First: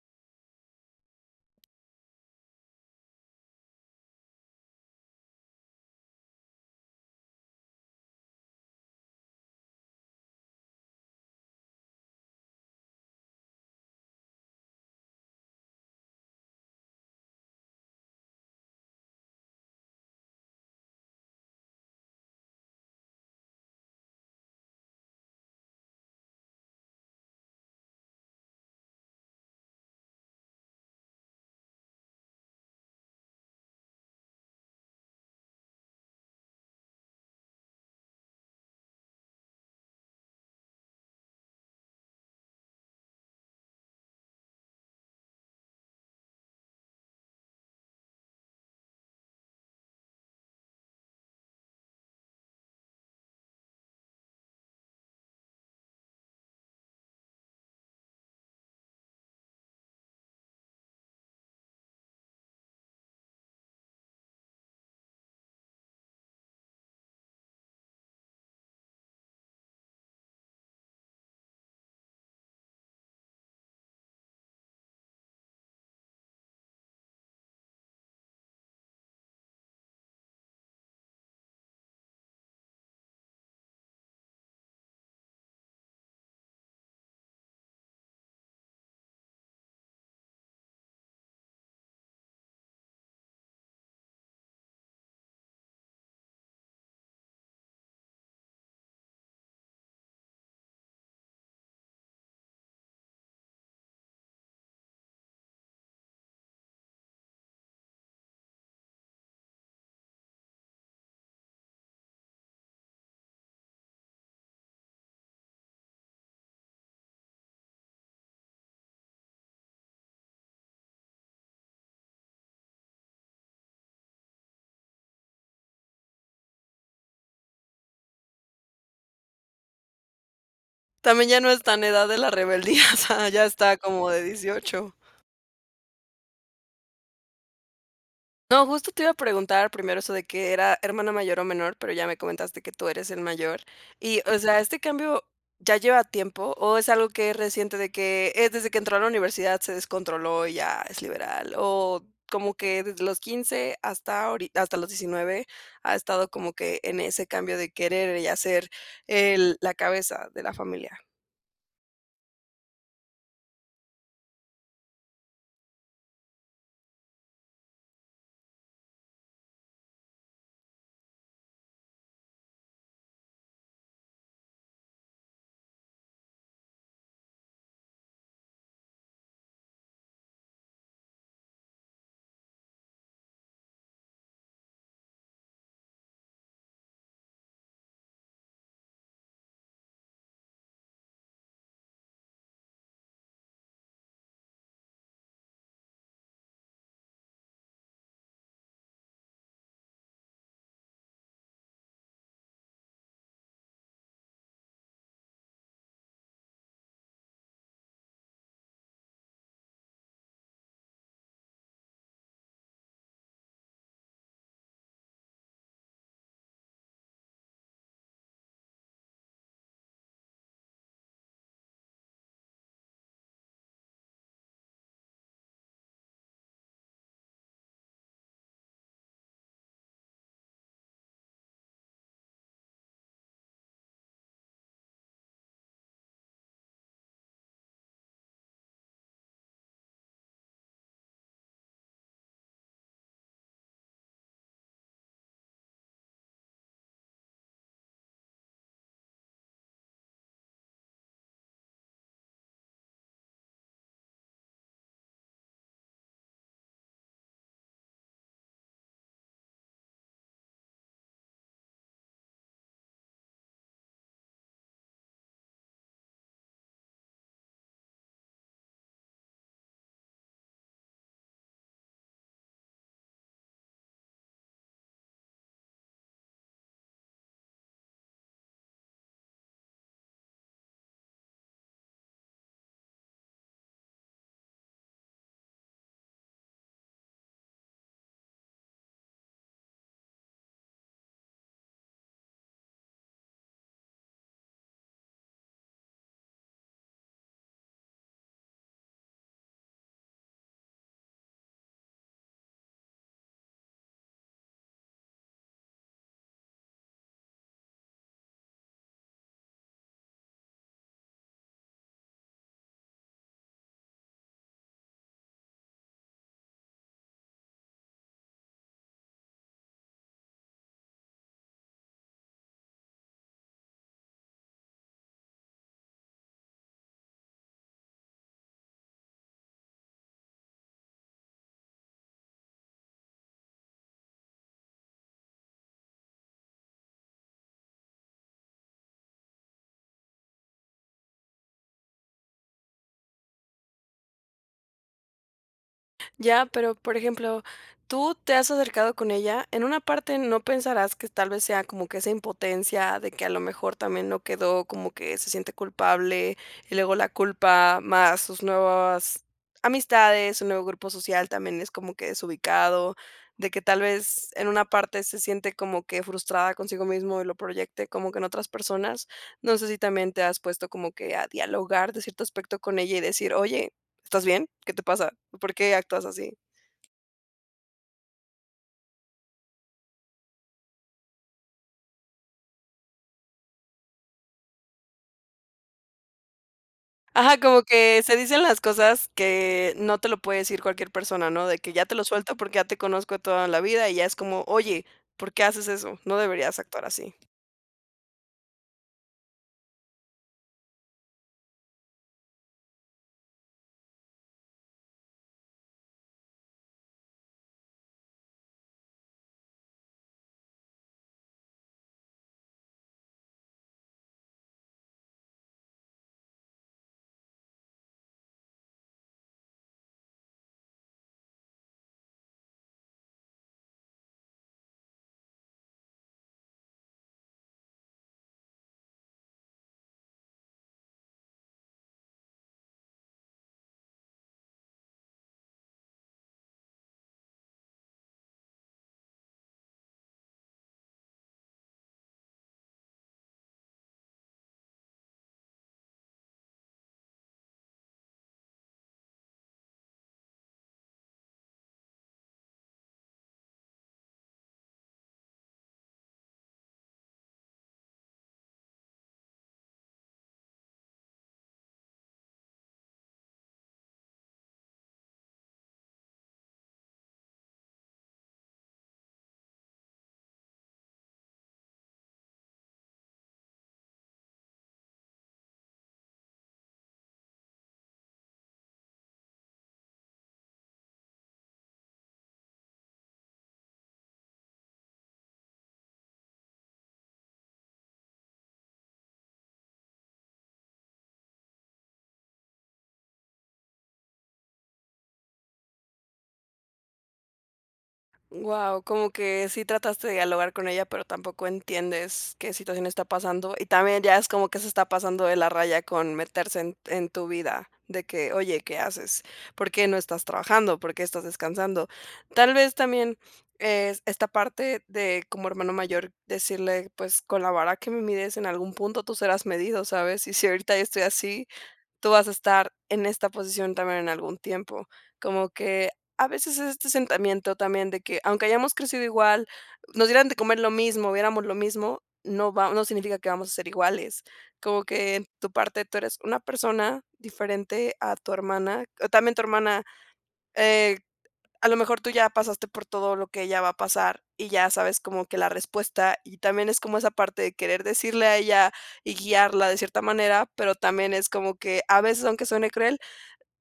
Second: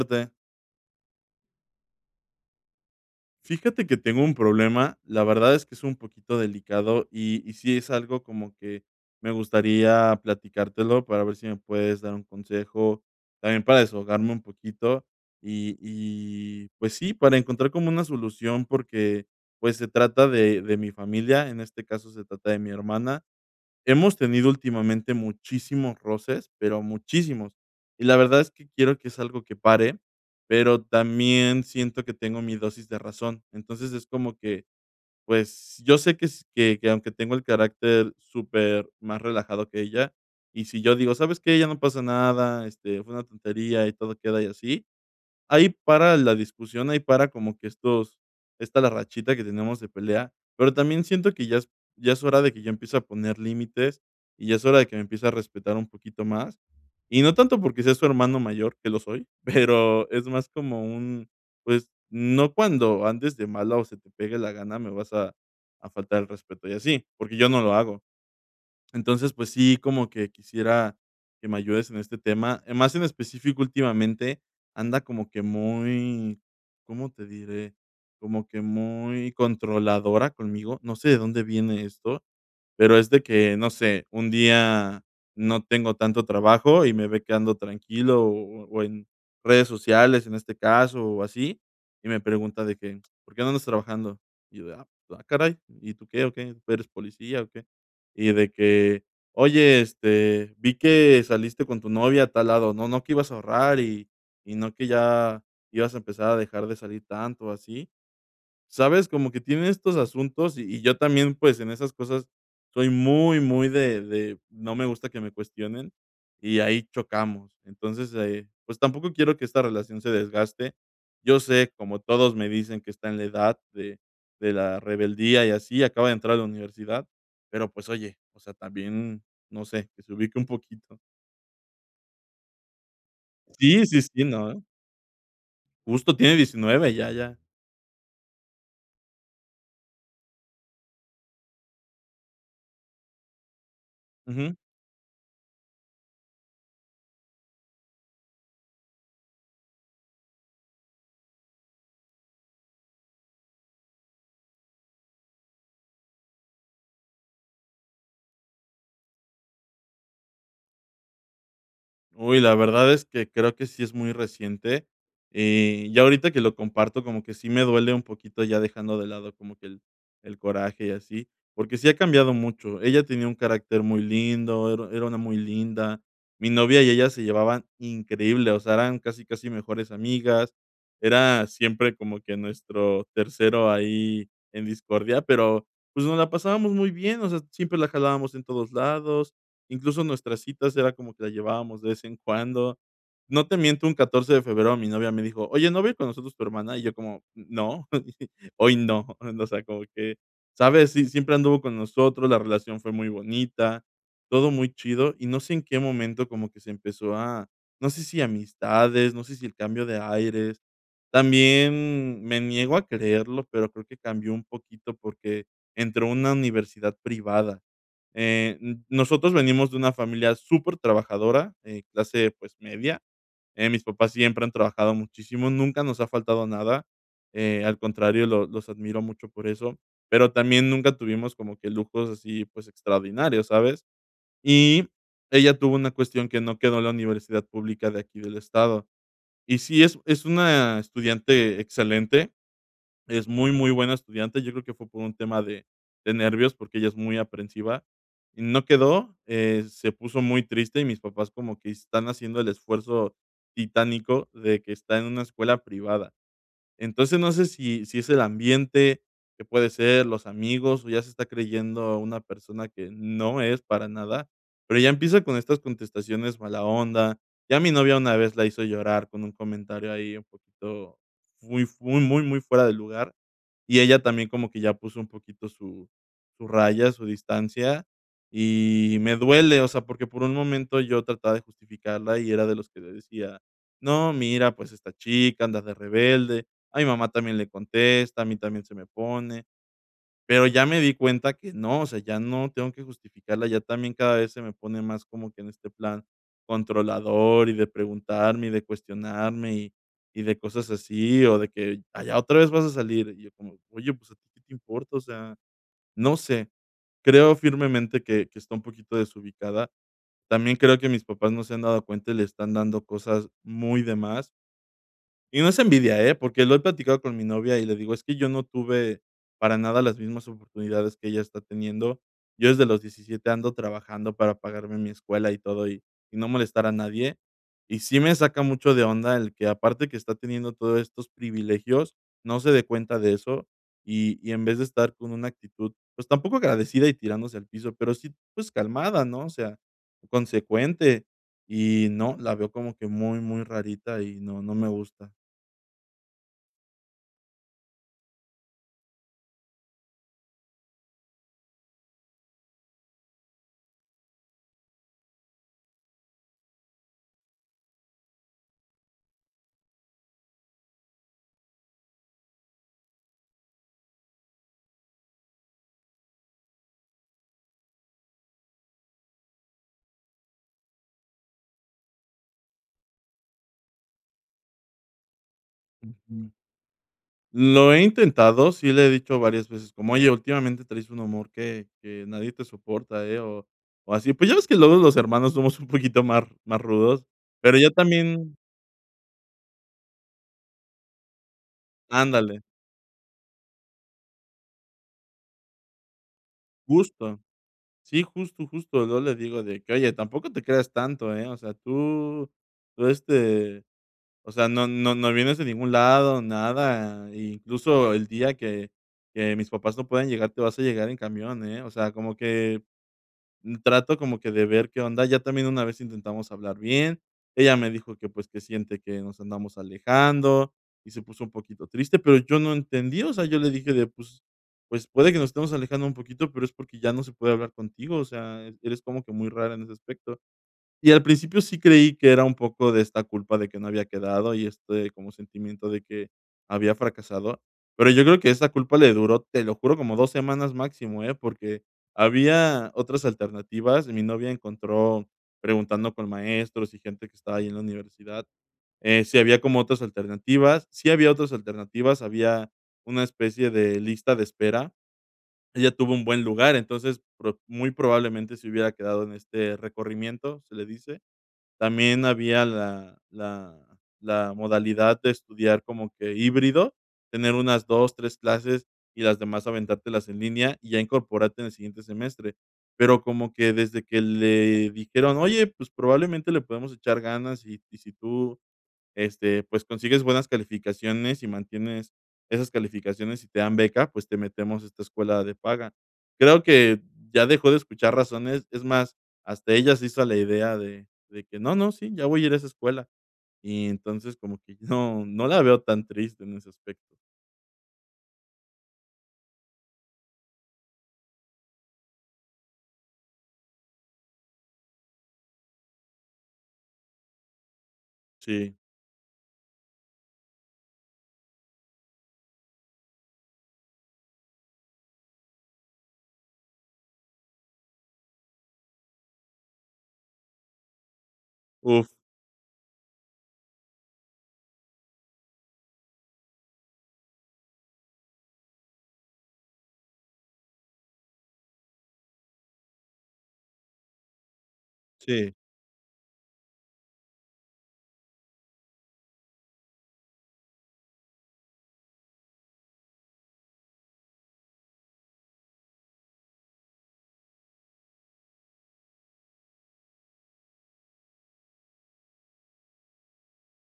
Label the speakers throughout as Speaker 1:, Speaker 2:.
Speaker 1: [unintelligible] Fíjate que tengo un problema, la verdad es que es un poquito delicado y y sí es algo como que me gustaría platicártelo para ver si me puedes dar un consejo, también para desahogarme un poquito, y y, pues, sí, para encontrar como una solución porque, pues, se trata de de mi familia, en este caso, se trata de mi hermana. Hemos tenido últimamente muchísimos roces, pero muchísimos, y la verdad es que quiero que es algo que pare, pero también siento que tengo mi dosis de razón. Entonces, es como que, pues, yo sé que s que que aunque tengo el carácter supermás relajado que ella, y si yo digo: "¿Sabes qué? Ya no pasa nada, este, fue una tontería y todo queda y así". Ahí para la discusión, ahí para como que estos esta la rachita que tenemos de pelea. Pero también siento que ya es ya es hora de que ya empiece a poner límites y ya es hora de que me empiece a respetar un poquito más, y no tanto porque sea su hermano mayor, que lo soy, pero es más como un, pues, no cuando andes de malas o se te pegue la gana, me vas a a faltar el respeto y así, porque yo no lo hago. Entonces, pues sí, como que quisiera que me ayudes en este tema. Más en específico, últimamente anda como que muy, ¿cómo te diré? Como que muy controladora conmigo, no sé de dónde viene esto, pero es de que, no sé, un día no tengo tanto trabajo y me ve que ando tranquilo o o en redes sociales, en este caso, o así, y me pregunta de que: "¿Por qué no andas trabajando?". Y yo de: "Ah, ah caray, ¿y tú qué o qué? ¿Tú eres policía o qué?". Y de que: "Oye, este, vi que saliste con tu novia a tal lado, no no que ibas a ahorrar y y no que ya ibas a empezar a dejar de salir tanto o así", ¿sabes? Como que tiene estos asuntos y y yo también, pues, en esas cosas soy muy, muy de de no me gusta que me cuestionen y ahí chocamos. Entonces, eh, pues, tampoco quiero que esta relación se desgaste. Yo sé, como todos me dicen, que está en la edad de de la rebeldía y así, acaba de entrar a la universidad. Pero, pues, oye, o sea, también, no sé, que se ubique un poquito.
Speaker 2: También ya no está en edad de la rebeldía, o sea, ya está
Speaker 1: Sí, sí,
Speaker 2: como de
Speaker 1: sí, no, eh.
Speaker 2: 18.
Speaker 1: Justo tiene 19 ya, ya.
Speaker 2: No, justo te iba a preguntar primero eso de que era hermana mayor o menor, pero ya me comentaste que tú eres el mayor y, o
Speaker 1: Ujú.
Speaker 2: sea, ¿este cambio ya lleva tiempo o es algo que es reciente, de que es desde que entró a la universidad se descontroló y ya es liberal? O como que desde los 15 hasta ahori hasta los 19 ha estado como que en ese cambio de querer y hacer el la cabeza de la familia.
Speaker 1: Uy, la verdad es que creo que sí es muy reciente. Y, ya ahorita que lo comparto como que sí me duele un poquito ya dejando de lado como que el el coraje y así, porque sí ha cambiado mucho. Ella tenía un carácter muy lindo, era era una muy linda. Mi novia y ella se llevaban increíble, o sea, eran casi, casi mejores amigas. Era siempre como que nuestro tercero ahí en discordia, pero, pues, nos la pasábamos muy bien, o sea, siempre la jalábamos en todos lados, incluso nuestras citas era como que la llevábamos de vez en cuando. No te miento un 14 de febrero, mi novia me dijo: "Oye, ¿no va a ir con nosotros tu hermana?". Y yo: "¿Cómo?, no, hoy no", o sea, como que, ¿sabes? Si siempre anduvo con nosotros, la relación fue muy bonita, todo muy chido, y no sé en qué momento como que se empezó a no sé si amistades, no sé si el cambio de aires, también me niego a creerlo, pero creo que cambió un poquito porque entró a una universidad privada. Eh, n nosotros venimos de una familia supertrabajadora, eh, clase, pues, media, eh, mis papás siempre han trabajado muchísimo, nunca nos ha faltado nada, eh, al contrario, los los admiro mucho por eso, pero también nunca tuvimos como que lujos así, pues, extraordinarios, ¿sabes? Y ella tuvo una cuestión que no quedó en la universidad pública de aquí del estado. Y sí, es es una estudiante excelente, es muy, muy buena estudiante, yo creo que fue por un tema de de nervios, porque ella es muy aprensiva, y no quedó, eh, se puso muy triste y mis papás como que están haciendo el esfuerzo titánico de que está en una escuela privada. Entonces, no sé si si es el ambiente que puede ser, los amigos, o ya se está creyendo a una persona que no es para nada, pero ya empieza con estas contestaciones mala onda. Ya a mi novia una vez la hizo llorar con un comentario ahí un poquito fui fu muy, muy, muy fuera de lugar, y ella también como que ya puso un poquito su su raya, su distancia, y me duele, o sea, porque por un momento yo trataba de justificarla y era de los que le decía: "No, mira, pues, esta chica, anda de rebelde, a mi mamá también le contesta, a mí también se me pone", pero ya me di cuenta que no, o sea, ya no tengo que justificarla, ya también cada vez se me pone más como que en este plan controlador y de preguntarme y de cuestionarme y y de cosas así, o de que: "Ay, ¿ya otra vez vas a salir?". Y yo como: "Oye, pues, ¿a ti que te importa?". O sea, no sé, creo firmemente que que está un poquito desubicada. También creo que mis papás no se han dado cuenta y le están dando cosas muy de más. Y no es envidia, eh, porque lo he platicado con mi novia y le digo: "Es que yo no tuve para nada las mismas oportunidades que ella está teniendo. Yo desde los 17 ando trabajando para pagarme mi escuela y todo y y no molestar a nadie". Y sí me saca mucho de onda el que, aparte que está teniendo todos estos privilegios, no se dé cuenta de eso, y y en vez de estar con una actitud, pues, tampoco agradecida y tirándose al piso, pero sí, pues calmada, ¿no? O sea, consecuente. Y no, la veo como que muy, muy rarita y no, no me gusta.
Speaker 2: Ya, pero, por ejemplo, ¿tú te has acercado con ella?, en una parte, ¿no pensarás que tal vez sea como que esa impotencia de que a lo mejor también no quedó?, como que se siente culpable y luego la culpa más sus nuevas amistades, su nuevo grupo social también es como que desubicado, de que tal vez en una parte se siente como que frustrada consigo mismo y lo proyecte, como que en otras personas, no sé si también te has puesto como que a dialogar de cierto aspecto con ella y decir: "Oye, ¿estás bien?, ¿qué te pasa?, ¿por qué actúas
Speaker 1: Ujú.
Speaker 2: así?".
Speaker 1: Lo he intentado, sí le he dicho varias veces, como: "Oye, últimamente traes un humor que que nadie te soporta, eh", o o así, pues ya ves que luego los hermanos somos un poquito más, más rudos,
Speaker 2: Ajá,
Speaker 1: pero
Speaker 2: como
Speaker 1: ya
Speaker 2: que se
Speaker 1: también.
Speaker 2: dicen las cosas que no te lo puede decir cualquier persona, ¿no?, de que ya te lo suelto
Speaker 1: Ándale.
Speaker 2: porque ya te conozco de toda la vida, y ya es como: "Oye, ¿por qué haces eso?, no deberías actuar así".
Speaker 1: Justo. Sí, justo, justo. Yo le digo de que: "Oye, tampoco te creas tanto, ¿eh?, o sea, tú tú, este, o sea, no no no vienes de ningún lado, nada, i incluso el día que que mis papás no puedan llegar, te vas a llegar en camión, ¿eh?". O sea, como que mm, trato, como que de ver qué onda, ya también una vez intentamos hablar bien, ella me dijo que, pues, que siente que nos andamos alejando y se puso un poquito triste, pero yo no entendí, o sea, yo le dije de: "Pues, pues, puede que nos estemos alejando un poquito, pero es porque ya no se puede hablar contigo, o sea, eres como que muy rara en ese aspecto". Y al principio sí creí que era un poco de esta culpa de que no había quedado y este como sentimiento de que, había fracasado, pero yo creo que esta culpa le duró, te lo juro, como 2 semanas máximo, eh, porque había otras alternativas, mi novia encontró, preguntando con maestros y gente que estaba ahí en la universidad, eh, si había como otras alternativas, sí había otras alternativas, había una especie de lista de espera. Ella tuvo un buen lugar, entonces, pro muy probablemente se hubiera quedado en este recorrimiento, se le dice, también había la la la modalidad de estudiar como que híbrido, tener unas 2, 3 clases, y las demás aventártelas en línea, y ya incorporarte en el siguiente semestre. Pero como que desde que le dijeron: "Oye, pues, probablemente le podemos echar ganas y y si tú, este, pues, consigues buenas calificaciones y mantienes esas calificaciones y te dan beca, pues, te metemos a esta escuela de paga", creo que, ya dejó de escuchar razones, es más, hasta ella se hizo a la idea de de que: "No, no, sí, ya voy a ir a esa escuela", y entonces, como que no, no la veo tan triste en ese aspecto.
Speaker 2: Guau, como que sí trataste de dialogar con ella, pero tampoco entiendes qué situación está pasando. Y también ya es como que se está pasando de la raya con meterse en en tu vida, de que:
Speaker 1: Sí.
Speaker 2: "Oye, ¿qué haces? ¿Por qué no estás trabajando? ¿Por qué estás descansando?". Tal vez también es esta parte de como hermano mayor, decirle, pues, con la vara que me mires en algún punto, tú serás medido, ¿sabes? Y si ahorita yo estoy así,
Speaker 1: Uf.
Speaker 2: tú vas a estar en esta posición también en algún tiempo. Como que a veces es este sentimiento también de que, aunque hayamos crecido igual, nos dieran de comer lo mismo, viéramos lo mismo, no va no significa que vamos a ser iguales. Como que en
Speaker 1: Sí.
Speaker 2: tu parte tú eres una persona diferente a tu hermana, también tu hermana, eh, a lo mejor tú ya pasaste por todo lo que ella va a pasar, y ya sabes como que la respuesta, y también es como esa parte de querer decirle a ella y guiarla de cierta manera, pero también es como que, a veces, aunque suene cruel,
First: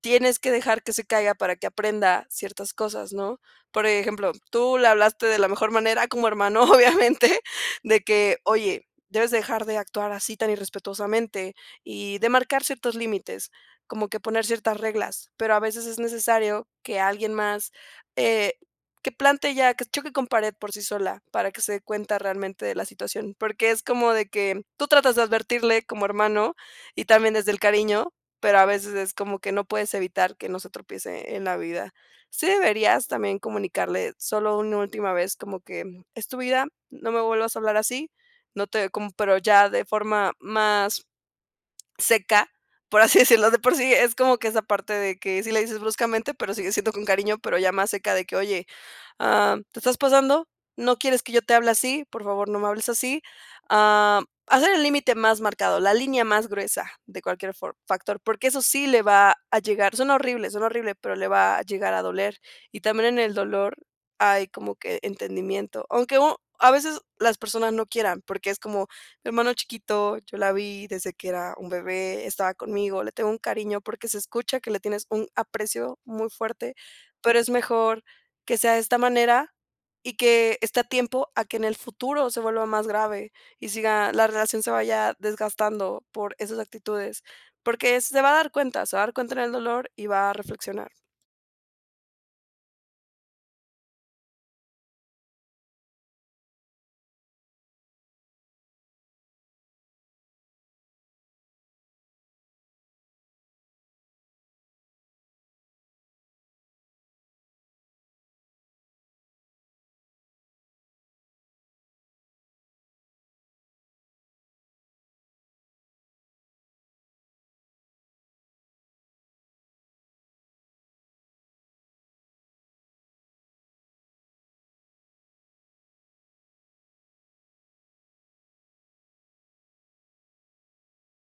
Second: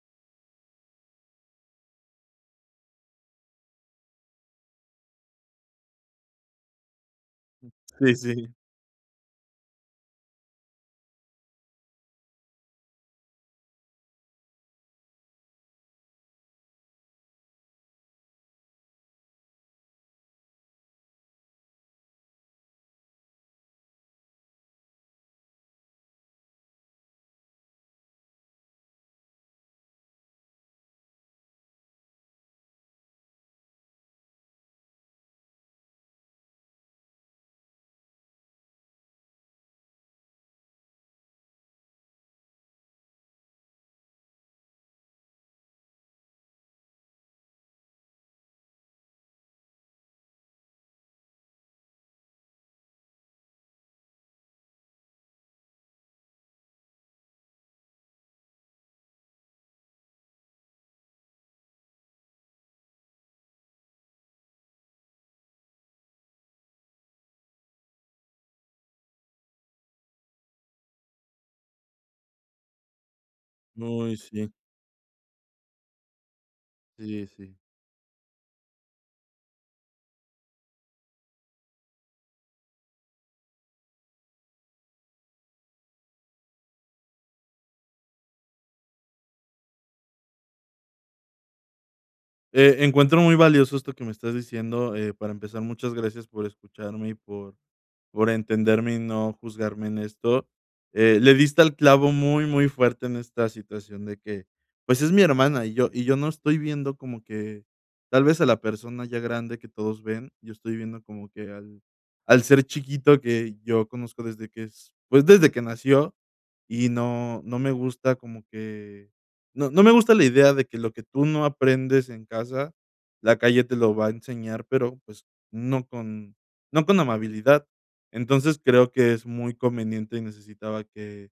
Speaker 2: tienes que dejar que se caiga para que aprenda ciertas cosas, ¿no? Por ejemplo, tú le hablaste de la mejor manera como hermano, obviamente, de
Speaker 1: Sí,
Speaker 2: que:
Speaker 1: sí.
Speaker 2: "Oye, debes dejar de actuar así tan irrespetuosamente", y de marcar ciertos límites, como que poner ciertas reglas, pero a veces es necesario que alguien más, eh, que plante ya, que choque con pared por sí sola para que se dé cuenta realmente de la situación, porque es como de que tú tratas de advertirle como hermano y también desde el cariño, pero a veces es como que no puedes evitar que no se tropiece en la vida. Sí deberías también comunicarle solo una última vez, como que es tu vida, no me vuelvas a hablar así, no te como pero ya de forma más seca, por así decirlo, de por sí, es como que esa parte de que sí le dices bruscamente, pero sigue siendo con cariño, pero ya más seca de que: "Oye, ah, te estás pasando, ¿no quieres que yo te hable así? Por favor, no me hables así". Ah, hacer el límite más marcado, la línea más gruesa de cualquier for factor, porque eso sí le va a llegar. Suena horrible, suena horrible, pero le va a llegar a doler, y también en el dolor hay como que entendimiento. Aunque u a veces las personas no quieran, porque es como: "Hermano chiquito, yo la vi desde que era un bebé, estaba conmigo, le tengo un cariño", porque
Speaker 1: Uy,
Speaker 2: se
Speaker 1: sí.
Speaker 2: escucha que le tienes un aprecio muy fuerte,
Speaker 1: Sí,
Speaker 2: pero es
Speaker 1: sí.
Speaker 2: mejor que sea de esta manera y que esté a tiempo a que en el futuro se vuelva más grave y siga la relación se vaya desgastando por esas actitudes. Porque se va a dar cuenta, se va a dar cuenta en el dolor y va a reflexionar.
Speaker 1: Eh, encuentro muy valioso esto que me estás diciendo, eh, para empezar, muchas gracias por escucharme y por por entenderme y no juzgarme en esto. Eh, le diste al clavo muy, muy fuerte en esta situación de que, pues, es mi hermana y yo y yo no estoy viendo como que tal vez a la persona ya grande que todos ven, yo estoy viendo como que al al ser chiquito que yo conozco desde que es, pues, desde que nació y no no me gusta como que, no no me gusta la idea de que lo que tú no aprendes en casa, la calle te lo va a enseñar, pero, pues, no con no con amabilidad. Entonces, creo que es muy conveniente y necesitaba que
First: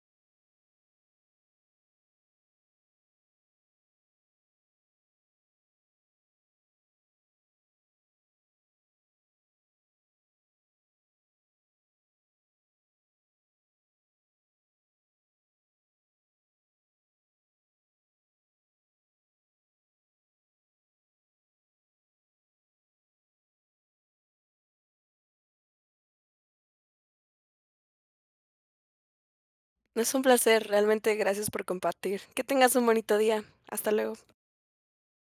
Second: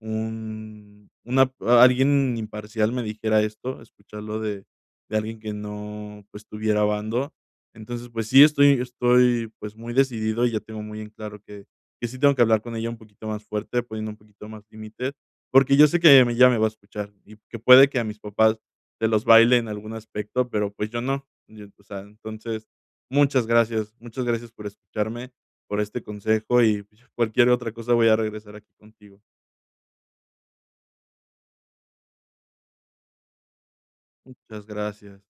Speaker 1: un una p alguien imparcial me dijera esto, escucharlo de de alguien que no, pues, tuviera bando. Entonces, pues sí, estoy estoy, pues, muy decidido y ya tengo muy en claro que que sí tengo que hablar con ella un poquito más fuerte, poniendo un poquito más límite, porque yo sé que ella ya me va a escuchar, y que puede que a mis papás se los baile en algún aspecto, pero, pues, yo no. Yo, o sea, entonces, muchas gracias, muchas gracias por escucharme, por este consejo, y, pues, ya, cualquier otra cosa, voy a regresar aquí contigo.
Speaker 2: Es un placer, realmente gracias por compartir. Que tengas un bonito día. Hasta luego.
Speaker 1: Muchas gracias.